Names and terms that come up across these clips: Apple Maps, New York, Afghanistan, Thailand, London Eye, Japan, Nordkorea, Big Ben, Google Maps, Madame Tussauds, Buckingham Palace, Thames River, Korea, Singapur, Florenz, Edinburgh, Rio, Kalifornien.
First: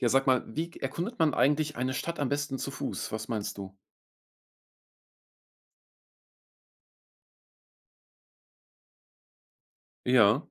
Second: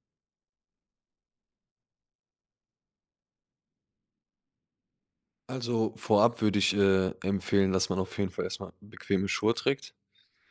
Ja, sag mal, wie erkundet man eigentlich eine Stadt am besten zu Fuß? Was meinst du? Also, vorab würde ich, empfehlen, dass man auf jeden Fall erstmal bequeme Schuhe trägt Ja,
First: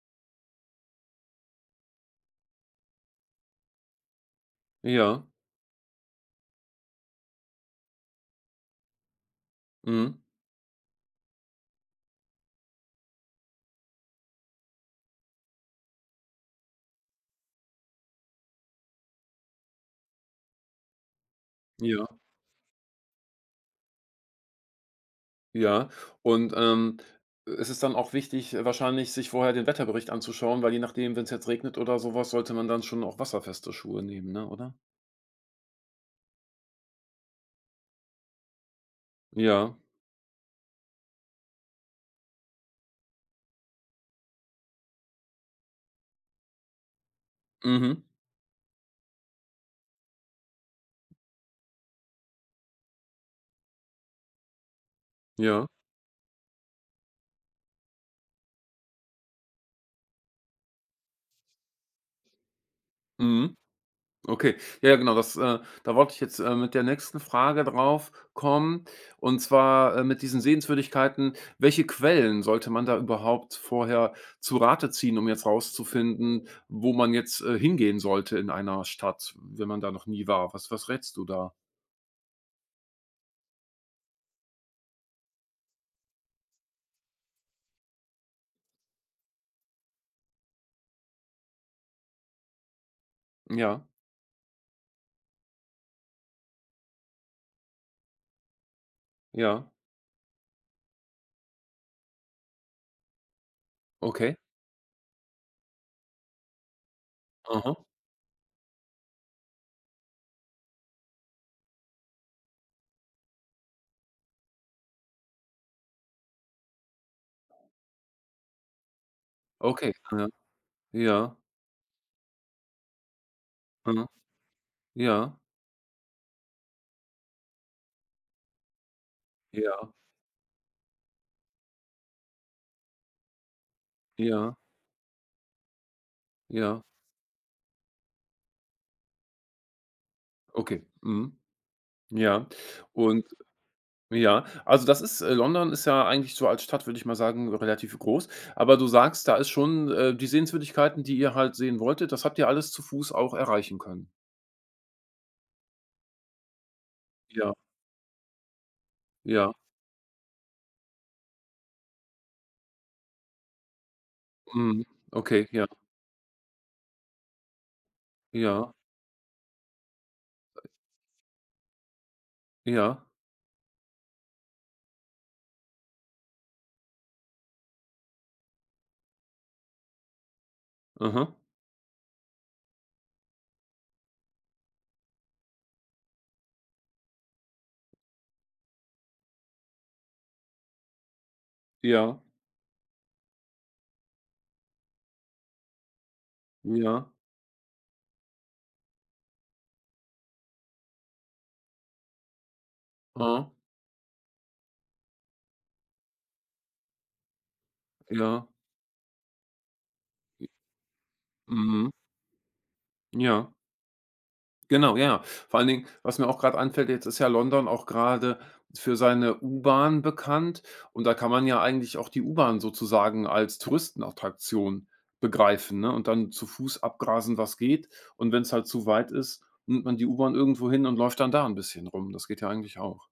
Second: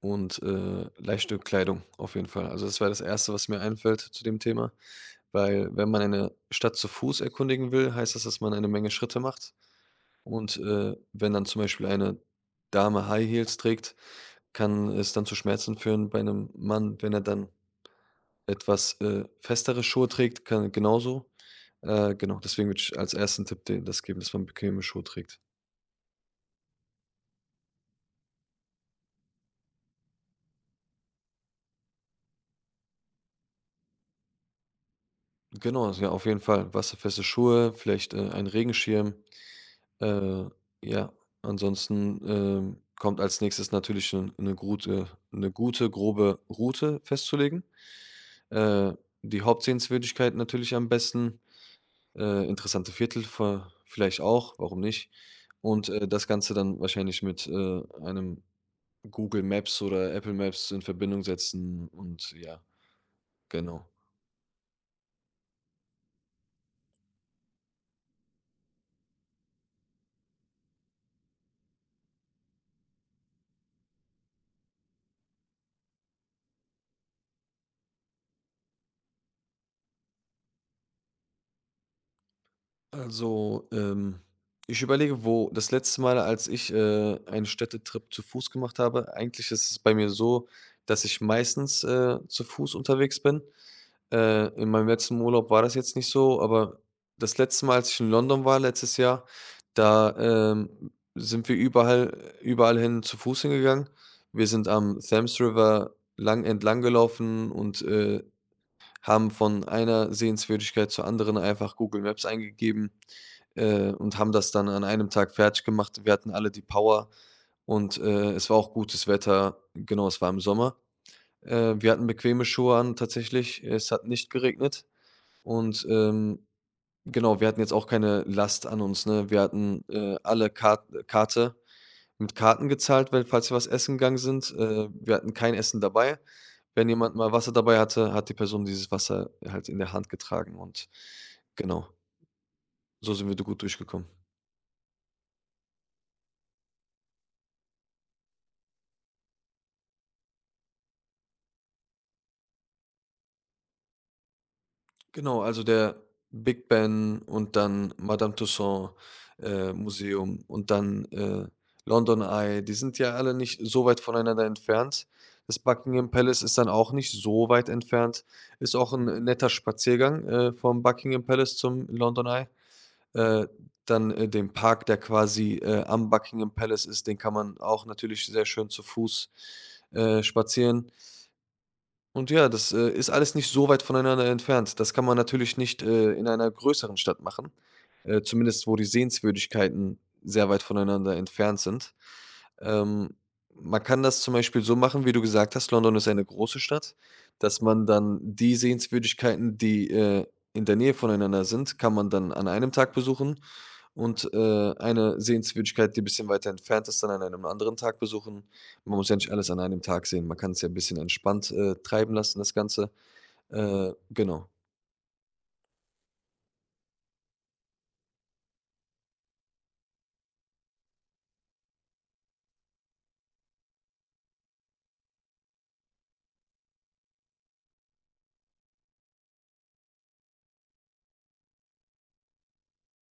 und, leichte Kleidung auf jeden Fall. Also, das wäre das erste, was mir einfällt zu dem Thema, ja, weil wenn man eine Stadt zu Fuß erkundigen will, heißt das, dass man eine Menge Schritte macht mhm, und, wenn dann zum Beispiel eine Dame High Heels trägt, kann es dann zu Schmerzen führen bei einem Mann, wenn er dann etwas, festere Schuhe trägt, kann genauso. ja, Genau, deswegen würde ich als ersten Tipp den das geben, dass man bequeme Schuhe trägt. ja. Und, es ist dann auch wichtig, wahrscheinlich sich vorher den Wetterbericht anzuschauen, weil je nachdem, wenn es jetzt regnet oder sowas, sollte man dann schon auch wasserfeste Schuhe nehmen, ne, oder? Genau, also ja, auf jeden Fall wasserfeste Schuhe, vielleicht, ein Regenschirm. Ja, Äh, ja, ansonsten, kommt als Nächstes natürlich eine gute, grobe Route festzulegen. mhm, Äh, die Hauptsehenswürdigkeit natürlich am besten, interessante Viertel ver vielleicht auch, warum nicht? ja, Und, das Ganze dann wahrscheinlich mit, einem Google Maps oder Apple Maps in Verbindung setzen und ja, mhm. genau. Okay. Ja, ja, genau, da wollte ich jetzt, mit der nächsten Frage drauf kommen, und zwar, mit diesen Sehenswürdigkeiten. Welche Quellen sollte man da überhaupt vorher zu Rate ziehen, um jetzt rauszufinden, wo man jetzt, hingehen sollte in einer Stadt, wenn man da noch nie war? Was rätst du da? Also, ich überlege, wo das letzte Mal, als ich, einen Städtetrip zu Fuß gemacht habe, eigentlich ist es bei mir so, dass ich meistens, zu Fuß unterwegs bin. Ja, In meinem letzten Urlaub war das jetzt nicht so, aber das letzte Mal, als ich in London war letztes Jahr, ja, da, sind wir überall hin zu Fuß hingegangen. okay. Wir sind am Thames River lang entlang gelaufen Aha, und, haben von einer Sehenswürdigkeit zur anderen einfach Google Maps eingegeben, und haben das dann an einem Tag fertig gemacht. Wir hatten alle die Power und, es war auch gutes Wetter. okay, Genau, es ja, war im Sommer. ja, Wir hatten bequeme Schuhe an tatsächlich. Es hat mhm, nicht geregnet ja, und, genau, wir hatten jetzt auch keine Last an uns, ne? Wir hatten, ja, alle Karte mit Karten gezahlt, weil falls wir was essen gegangen sind. ja, Wir hatten kein Essen dabei. ja, Wenn jemand mal Wasser dabei hatte, hat die Person dieses Wasser halt in der Hand getragen okay, und mhm, genau, ja. so Und sind wir da gut durchgekommen. ja, also das ist London ist ja eigentlich so als Stadt, würde ich mal sagen, relativ groß. Aber du sagst, da ist schon, die Sehenswürdigkeiten, die ihr halt sehen wolltet, das habt ihr alles zu Fuß auch erreichen können. Genau, also der Big Ben Ja, und dann Madame Tussauds, ja, Museum, und dann, London Eye, die sind ja alle nicht so weit voneinander mhm, entfernt. okay, Das ja, Buckingham Palace ist dann auch nicht so weit entfernt. ja, Ist auch ein netter Spaziergang, vom Buckingham Palace zum London Eye. ja, Äh, dann, den Park, der quasi, am Buckingham Palace ist, den kann man auch natürlich sehr schön zu Fuß, spazieren. aha, Und ja, das, ist alles nicht so weit voneinander entfernt. Das kann man natürlich nicht, in einer größeren Stadt machen, zumindest wo die Sehenswürdigkeiten sehr weit voneinander entfernt sind. ja, Ähm, man kann das zum Beispiel so machen, wie du gesagt hast, London ist eine große Stadt, ja, dass man dann die Sehenswürdigkeiten, die, in der Nähe voneinander sind, kann man dann an einem Tag besuchen, aha, und, eine Sehenswürdigkeit, die ein bisschen weiter entfernt ist, dann an einem anderen Tag besuchen. ja, Man muss ja nicht alles an einem Tag sehen. Man kann es ja 'n bisschen entspannt, mhm, treiben lassen, das Ganze. ja. Genau. Genau, ja, ja. Vor allen Dingen, was mir auch gerade einfällt, jetzt ist ja London auch gerade für seine U-Bahn bekannt, und da kann man ja eigentlich auch die U-Bahn sozusagen als Touristenattraktion begreifen, ne, und dann zu Fuß abgrasen, was geht. Und wenn es halt zu weit ist, nimmt man die U-Bahn irgendwo hin und läuft dann da ein bisschen rum. Das geht ja eigentlich auch.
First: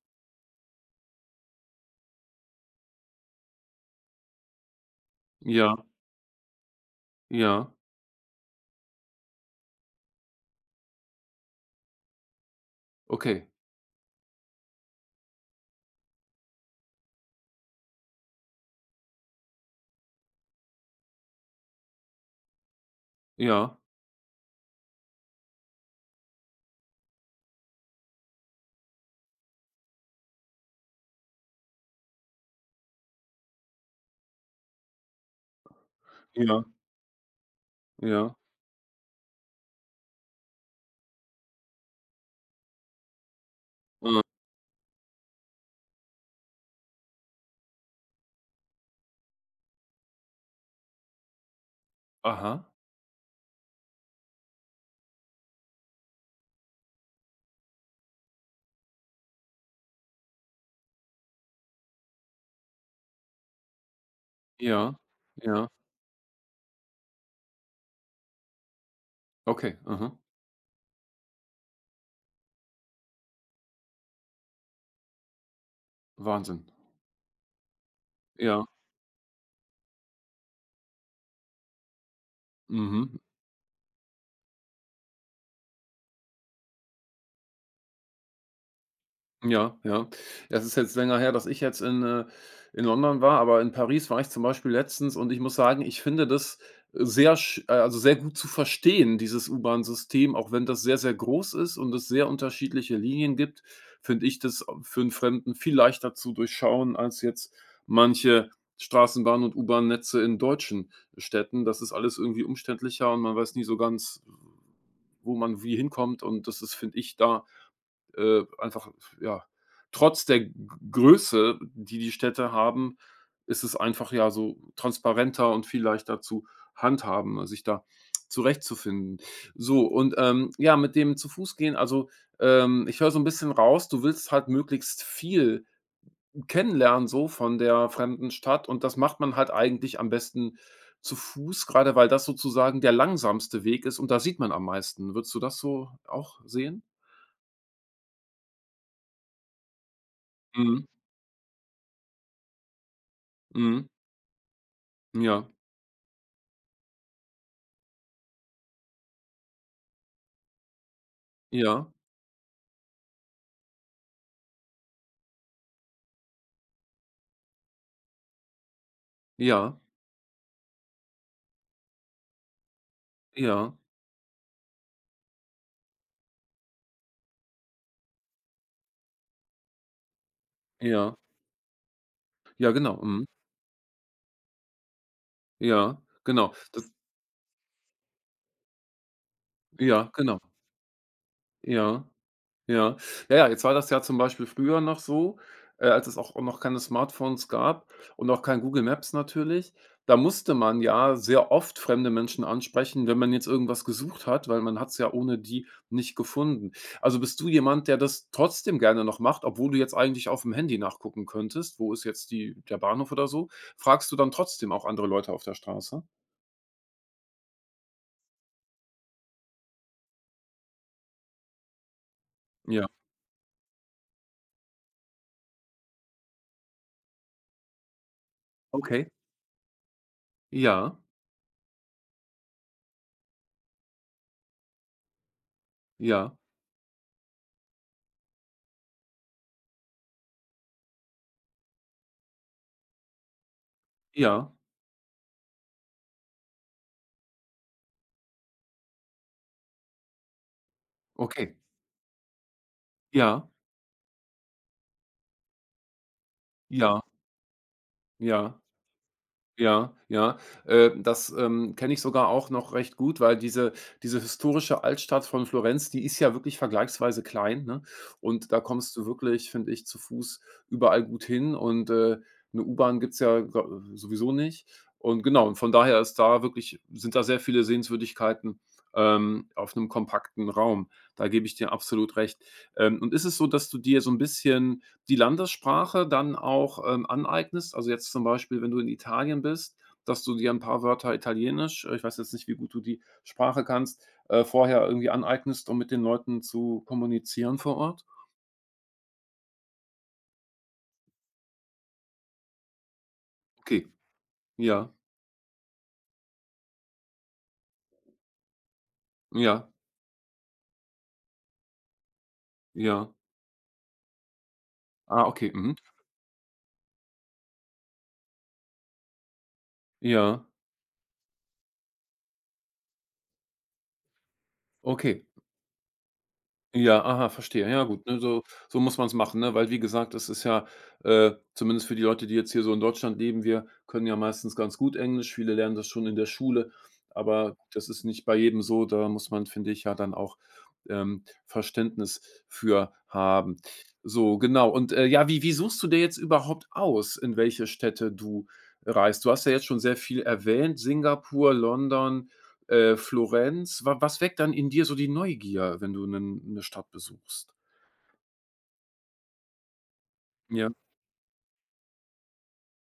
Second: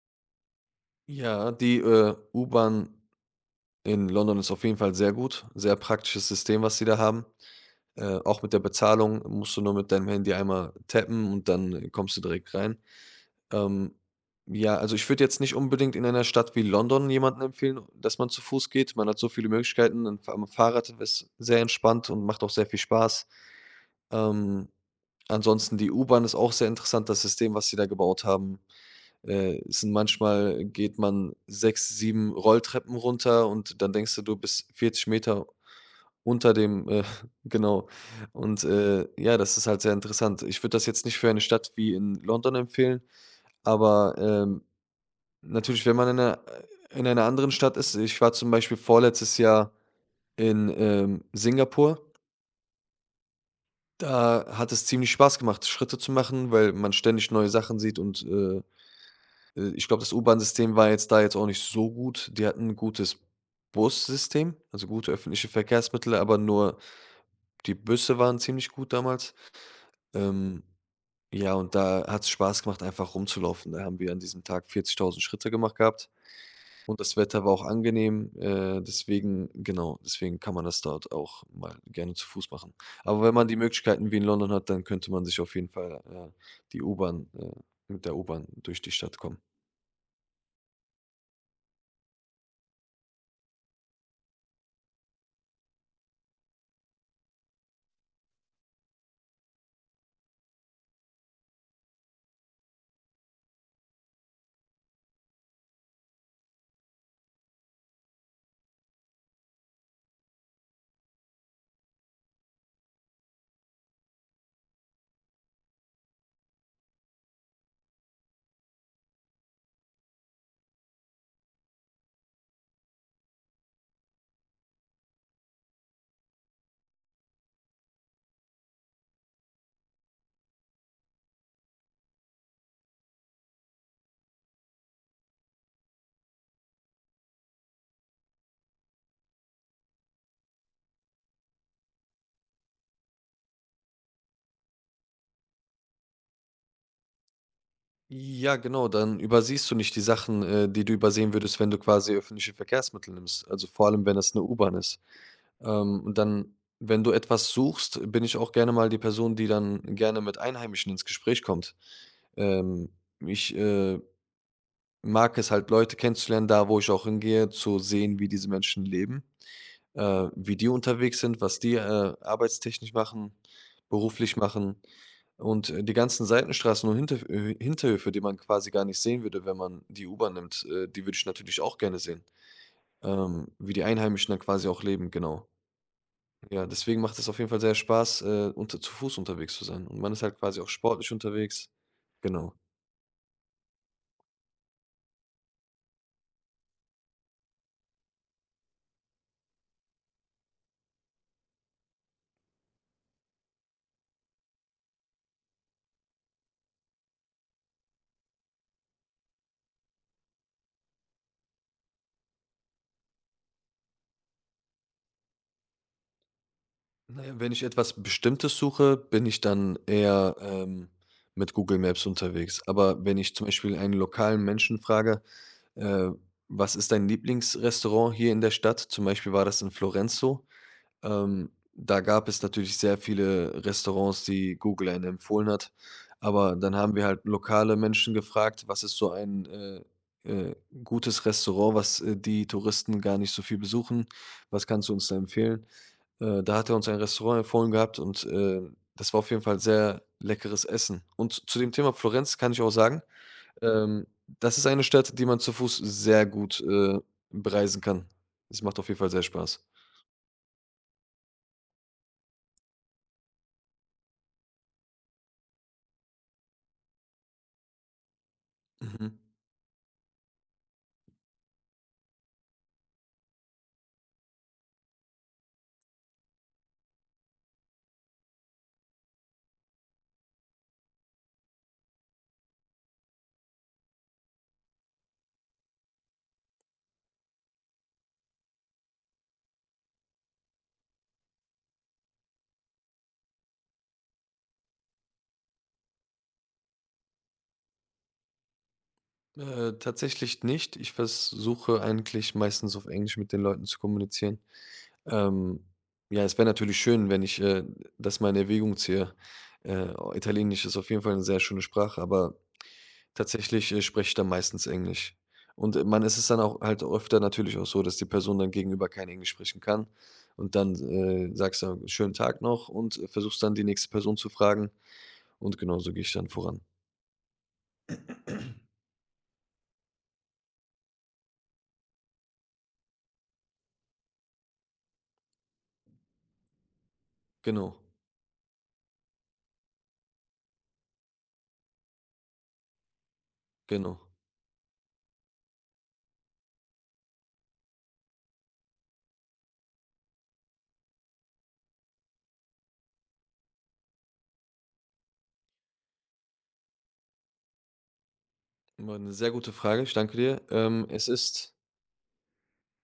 Ja, die, U-Bahn in London ist auf jeden Fall sehr gut. Ja, Sehr praktisches System, was sie da haben. ja, Auch mit der Bezahlung musst du nur mit deinem Handy einmal tappen und dann kommst du direkt rein. okay. Ähm, ja, also ich würde jetzt nicht unbedingt in einer Stadt wie London jemandem empfehlen, dass man zu Fuß geht. Man hat so viele Möglichkeiten. Am Fahrrad ist sehr entspannt und macht auch sehr viel Spaß. Ja, Ähm, ansonsten die U-Bahn ist auch sehr interessant, das System, was sie da gebaut haben. Es sind manchmal, geht man sechs, sieben Rolltreppen runter und dann denkst du, du bist 40 Meter unter ja, dem, genau. ja. Und ja, das ist halt sehr interessant. Ich würde das jetzt nicht für eine Stadt wie in London empfehlen, Äh, aber natürlich, wenn man in einer anderen Stadt ist. Ich war zum Beispiel vorletztes Jahr in, Singapur. aha, Da hat es ziemlich Spaß gemacht, Schritte zu machen, weil man ständig neue Sachen sieht und, ich glaube, das U-Bahn-System war jetzt da jetzt auch nicht so gut. Die hatten ein gutes Bussystem, also ja, gute öffentliche ja, Verkehrsmittel, aber nur die Busse waren ziemlich gut damals. okay, mhm. Ähm, ja, und da hat es Spaß gemacht, einfach rumzulaufen. Da haben wir an diesem Tag 40.000 Schritte gemacht gehabt. Wahnsinn. Und das Wetter war auch angenehm, Ja, deswegen, genau, deswegen kann man das dort auch mal gerne zu Fuß machen. mhm. Aber wenn man die Möglichkeiten wie in London hat, dann könnte man sich auf jeden Fall, die U-Bahn mit der U-Bahn durch die Stadt kommen. Ja, ja. Es ist jetzt länger her, dass ich jetzt in London war, aber in Paris war ich zum Beispiel letztens, und ich muss sagen, ich finde das sehr, sch also sehr gut zu verstehen, dieses U-Bahn-System, auch wenn das sehr, sehr groß ist und es sehr unterschiedliche Linien gibt, finde ich das für einen Fremden viel leichter zu durchschauen als jetzt manche Straßenbahn und U-Bahn-Netze in deutschen Städten. Das ist alles irgendwie umständlicher und man weiß nie so ganz, wo man wie hinkommt, und das ist, finde ich, da einfach, ja, trotz der G Größe, die die Städte haben, ist es einfach ja so transparenter und viel leichter zu handhaben, sich da zurechtzufinden. So, und, ja, mit dem zu Fuß gehen, also, ich höre so ein bisschen raus, du willst halt möglichst viel kennenlernen so von der fremden Stadt, und das macht man halt eigentlich am besten zu Fuß, gerade weil das sozusagen der langsamste Weg ist und da sieht man am meisten. Würdest du das so auch sehen? Ja, genau, dann übersiehst du nicht die Sachen, Mhm, die du übersehen würdest, wenn du quasi öffentliche Verkehrsmittel nimmst. Also mhm, vor allem, wenn es eine U-Bahn ist. ja. Und dann, wenn du etwas suchst, bin ich auch gerne mal die Person, die dann gerne mit Einheimischen ins Gespräch kommt. Ja, Ähm, ich mag es halt, Leute kennenzulernen, da wo ich auch hingehe, zu sehen, wie diese Menschen leben, ja, wie die unterwegs sind, was die, arbeitstechnisch machen, ja, beruflich machen. Und, die ganzen Seitenstraßen und Hinterf Hinterhöfe, die man quasi gar nicht sehen würde, wenn man die U-Bahn nimmt, die ja, würde ich natürlich auch gerne sehen, ja, genau, mhm. Wie die Einheimischen dann quasi auch leben, genau. Ja, genau. Ja, Das deswegen macht es auf jeden Fall sehr Spaß, unter zu Fuß unterwegs zu sein. Und ja, man ist halt genau, quasi auch sportlich unterwegs. ja. Genau. Ja. Ja, ja, jetzt war das ja zum Beispiel früher noch so, als es auch noch keine Smartphones gab und auch kein Google Maps natürlich. Da musste man ja sehr oft fremde Menschen ansprechen, wenn man jetzt irgendwas gesucht hat, weil man hat es ja ohne die nicht gefunden. Also bist du jemand, der das trotzdem gerne noch macht, obwohl du jetzt eigentlich auf dem Handy nachgucken könntest, wo ist jetzt die der Bahnhof oder so? Fragst du dann trotzdem auch andere Leute auf der Straße? Na ja, wenn ich etwas Bestimmtes suche, bin ich dann eher, mit Google Maps unterwegs. Ja, Aber wenn ich zum Beispiel einen lokalen Menschen frage: „Äh, was ist dein Lieblingsrestaurant hier in der Stadt?" Zum okay. Beispiel war das in Florenz so. Ja, Ähm, da gab es natürlich sehr viele Restaurants, die Google einem empfohlen hat. ja, Aber dann haben wir halt lokale Menschen gefragt: „Was ist so ein, äh, gutes Restaurant, was, die Touristen gar nicht so viel besuchen? ja, Was kannst du uns da empfehlen?" Da hat er uns ein Restaurant empfohlen gehabt und, das war auf jeden Fall sehr leckeres Essen. Und okay. zu dem Thema Florenz kann ich auch sagen, Ja, ähm, das ist eine Stadt, die man zu Fuß sehr gut, ja, bereisen kann. ja. Es macht auf jeden Fall sehr Spaß. Ja, ja. Das, kenne ich sogar auch noch recht gut, weil diese historische Altstadt von Florenz, die ist ja wirklich vergleichsweise klein, ne? Und da kommst du Mhm. wirklich, finde ich, zu Fuß überall gut hin, und, 'ne U-Bahn gibt's ja gro sowieso nicht. Und genau, und von daher ist da wirklich sind da sehr viele Sehenswürdigkeiten, auf einem kompakten Raum. Da gebe ich dir absolut recht. Und ist es so, dass du dir so ein bisschen die Landessprache dann auch, aneignest. Also, jetzt zum Beispiel, wenn du in Italien bist, dass du dir ein paar Wörter Italienisch ich weiß jetzt nicht, wie gut du die Sprache kannst, vorher irgendwie aneignest, um mit den Leuten zu kommunizieren vor Ort? Tatsächlich nicht. Ich versuche eigentlich meistens auf Englisch mit den Leuten zu Okay, kommunizieren. ja, Ähm, ja, es wäre natürlich schön, wenn ich, das mal in Erwägung ziehe. ja, Italienisch ist auf jeden Fall eine sehr schöne Sprache, aber ja. tatsächlich, spreche ich dann meistens Englisch. Ah, okay, mhm. Und, man ist es dann auch halt öfter natürlich auch so, dass die Person dann gegenüber kein Englisch sprechen kann Ja, und dann, sagst du: „Schönen Tag noch" und, versuchst dann die nächste Person zu fragen, okay. und genau so gehe ich dann voran. Ja, aha, verstehe. Ja gut, ne, so so muss man es machen, ne? Weil wie gesagt, es ist ja, zumindest für die Leute, die jetzt hier so in Deutschland leben, wir können ja meistens ganz gut Englisch. Viele lernen das schon in der Schule, aber Genau, das ist nicht bei jedem so. Da muss man, finde ich, ja dann auch, Verständnis für haben. genau. So, genau. Und, ja, wie suchst du dir jetzt überhaupt aus, in welche Städte du reist? Du hast ja jetzt schon sehr viel erwähnt, Singapur, London, Florenz. Wa was weckt dann in dir so die Neugier, wenn du 'nen 'ne Stadt besuchst? War 'ne sehr gute Frage, ich danke dir. Ja, Es ist,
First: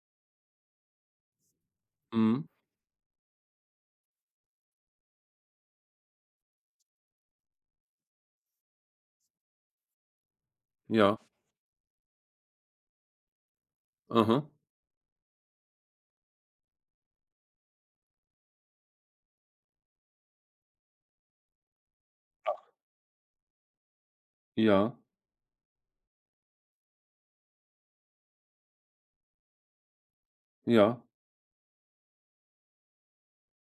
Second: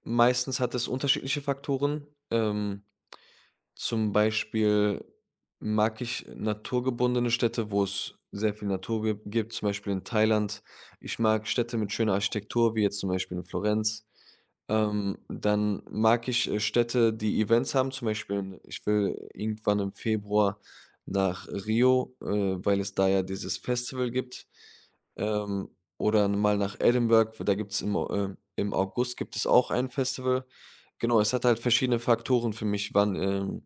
meistens hat es unterschiedliche Faktoren. mhm, Zum Beispiel mag ich naturgebundene Städte, wo es sehr viel Natur gibt, zum Beispiel in Thailand. Ich ja, mag Städte mit schöner Architektur, wie jetzt zum Beispiel in Florenz. aha, Dann mag ich, Städte, die Events haben, zum Beispiel in ich will irgendwann im Februar nach Rio, weil es da ja dieses Festival gibt. ja, Ähm, oder mal nach Edinburgh, wo da gibt's im Au im August gibt es auch ein Festival. ja, Genau, es hat halt verschiedene Faktoren für mich, wann,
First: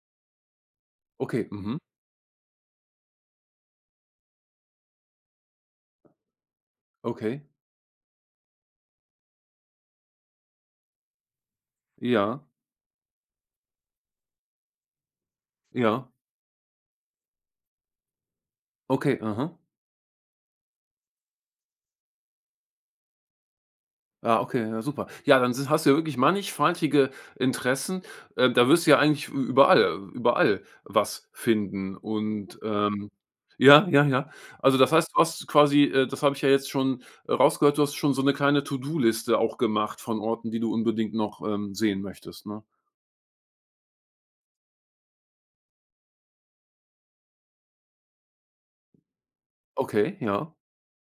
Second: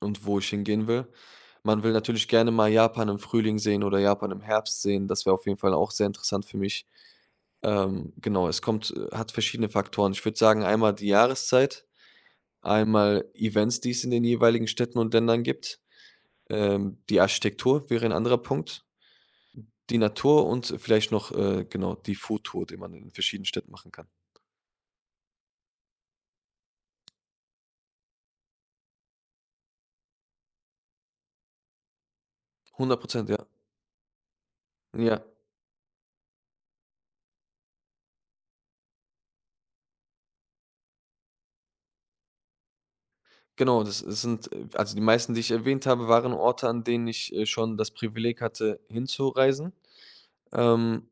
und wo ich hingehen will. okay, mhm, Man will natürlich gerne mal Japan im Frühling sehen oder Japan im Herbst sehen. Das wäre auf jeden Fall auch sehr interessant für mich. okay, Genau, es kommt, hat verschiedene Faktoren. Ich würde sagen, einmal die Jahreszeit, ja, einmal Events, die es in den jeweiligen Städten und Ländern gibt. ja, Die Architektur wäre ein anderer Punkt, okay, aha. die Natur und vielleicht noch, genau, die Foodtour, die man in verschiedenen Städten machen kann. Ah, okay, ja super. Ja, dann si hast du ja wirklich mannigfaltige Interessen. Da wirst du ja eigentlich ü überall überall was finden und, Hundert Prozent, ja. ja, ja, ja. Also, das heißt, du Ja. hast quasi, das habe ich ja jetzt schon, rausgehört, du hast schon so eine kleine To-do-Liste auch gemacht von Orten, die du unbedingt noch, sehen möchtest, ne? Genau, das, es sind, also die meisten, die ich erwähnt habe, waren Orte, an denen ich, schon das Privileg hatte, hinzureisen. Okay, ja. Ähm,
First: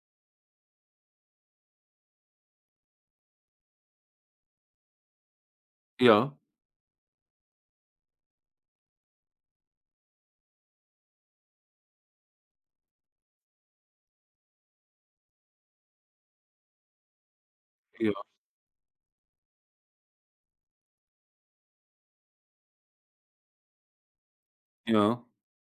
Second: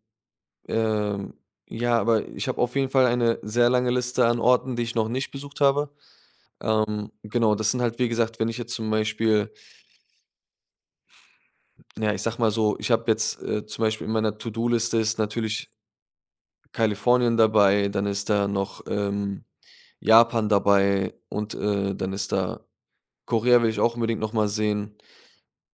ähm, ja, aber ich habe auf jeden Fall eine sehr lange Liste an Orten, die ich noch nicht besucht habe. Ja, Genau, das sind halt, wie gesagt, wenn ich jetzt zum Beispiel, ja, ich sag mal so, ich habe jetzt, zum Beispiel, in meiner To-do-Liste ist natürlich Kalifornien dabei, dann ja, ist da noch, Japan dabei, und, dann ist da Korea, will ich auch unbedingt noch mal sehen. ja,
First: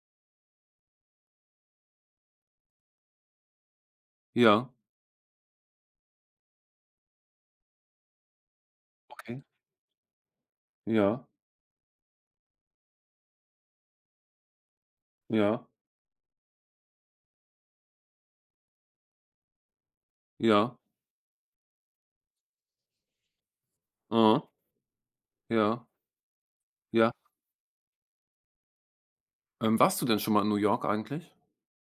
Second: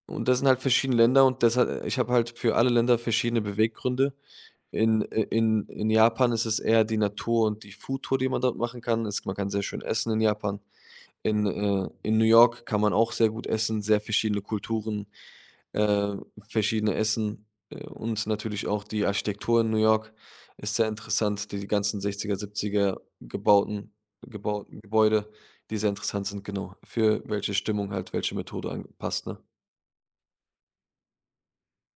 Und das sind halt verschiedene Länder, und deshalb, ich habe halt für alle Länder verschiedene Beweggründe. ja, In i in Japan ist es eher die Natur und die Foodtour, die man dort machen kann. Es, man okay. kann sehr schön essen in Japan. Ja, In New York kann man auch sehr gut essen, sehr verschiedene Kulturen, ja, äh, verschiedene Essen, und natürlich auch die Architektur in New York ist ja, sehr interessant, die ganzen 60er, 70er aha, gebauten Gebäude, die ja, sehr interessant sind, genau. ja. Für welche Stimmung halt welche Methode angepasst, ne? Ne, Warst du denn schon mal in New York eigentlich?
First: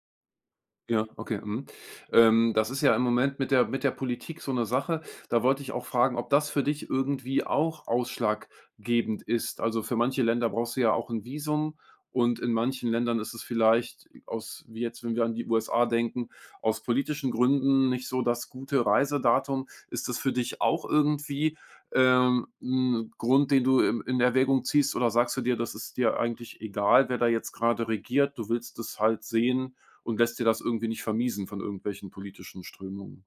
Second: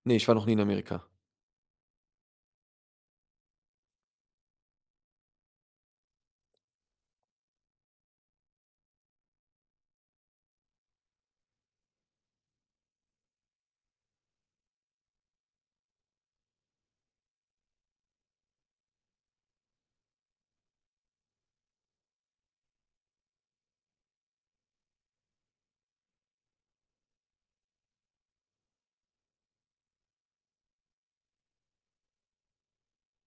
nee, ich war noch nie in Amerika. Ja, okay, mhm. Das ist ja im Moment mit der Politik so eine Sache. Da wollte ich auch fragen, ob das für dich irgendwie auch ausschlaggebend ist. Also, für manche Länder brauchst du ja auch ein Visum, und in manchen Ländern ist es vielleicht aus wie jetzt, wenn wir an die USA denken, aus politischen Gründen nicht so das gute Reisedatum. Ist das für dich auch irgendwie, 'n Grund, den du in Erwägung ziehst, oder sagst du dir, das ist dir eigentlich egal, wer da jetzt gerade regiert, du willst es halt sehen und lässt dir das irgendwie nicht vermiesen von irgendwelchen politischen Strömungen.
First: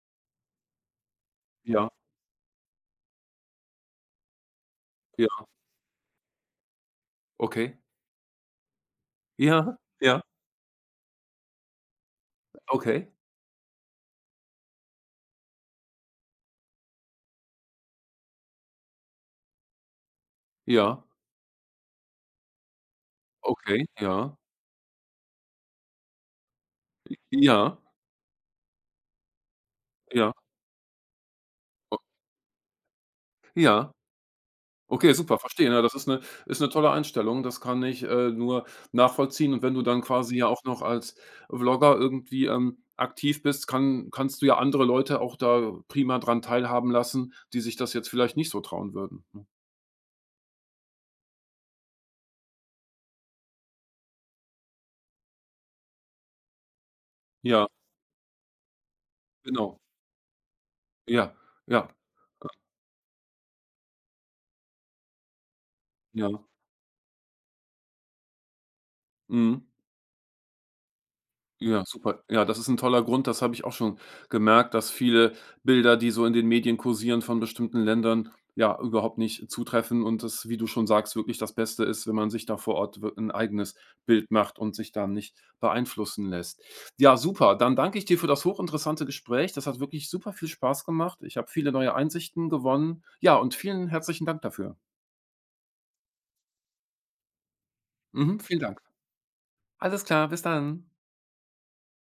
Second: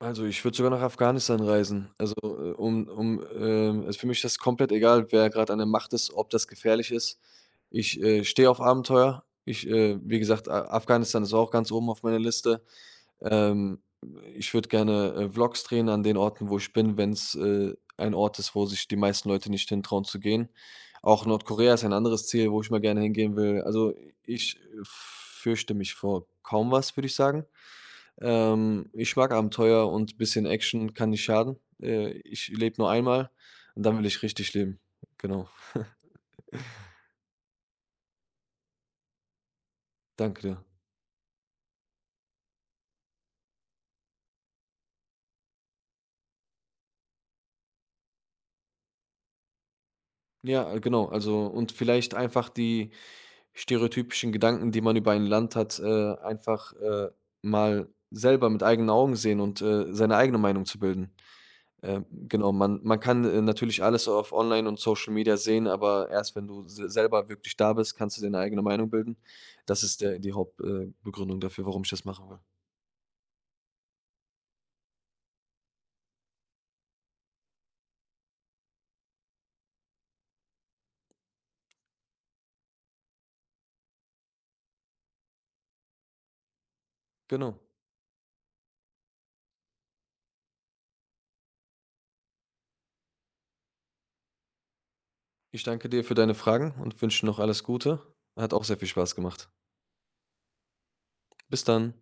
Also, ich würde sogar nach Afghanistan Ja, reisen. Also, also, für mich ist das komplett egal, wer ja, gerade an der Macht ist, ob das gefährlich ist. okay. Ich, stehe auf Abenteuer. Ich, Ja, wie ja, gesagt, A Afghanistan ist auch ganz oben auf meiner Liste. okay. Ähm, ich würde gerne, Vlogs drehen an den Orten, wo ich bin, wenn's, ein Ort ist, wo sich die meisten Leute nicht hintrauen zu gehen. Ja, Auch Nordkorea ist ein anderes Ziel, wo ich mal gerne hingehen will. okay, Also, ja. ich, fürchte mich vor kaum was, würde ich sagen. Ja, Ich mag Abenteuer, und ein ja, bisschen Action kann nicht schaden. o Ich lebe nur einmal, und ja. dann will ich richtig leben. Okay, super, Genau. verstehe. Ja, das ist 'ne tolle Einstellung. Das kann ich, nur nachvollziehen. Und wenn du dann quasi Danke ja dir. auch noch als Vlogger irgendwie, aktiv bist, kannst du ja andere Leute auch da prima dran teilhaben lassen, die sich das jetzt vielleicht nicht so trauen würden, ne? Ja, genau. Also, und vielleicht einfach die stereotypischen Gedanken, die man über ein Land hat, einfach, Ja, mal selber mit eigenen Augen sehen und, genau. Seine eigene Meinung zu bilden. Ja, ja, äh, Genau, man kann, natürlich alles so auf Online und Social Media sehen, aber erst ja. wenn du se selber wirklich da bist, kannst du deine eigene Meinung bilden. Mhm. Das ist der die Hauptbegründung, Begründung dafür, warum Ja, ich das super. machen will. Ja, das ist ein toller Grund. Das habe ich auch schon gemerkt, dass viele Bilder, die so in den Medien kursieren von bestimmten Ländern, ja, überhaupt nicht zutreffen, und das, wie du schon sagst, wirklich das Beste ist, wenn man sich da vor Ort wir 'n eigenes Bild macht und sich da nicht beeinflussen lässt. Ja, super. Genau. Dann danke ich dir für das hochinteressante Gespräch. Das hat wirklich super viel Spaß gemacht. Ich habe viele neue Einsichten gewonnen. Ja, und vielen herzlichen Dank dafür. Ich danke dir für deine Fragen und wünsche noch alles Gute. Mhm, Hat vielen auch sehr Dank. viel Spaß gemacht. Alles klar, bis dann. Bis dann.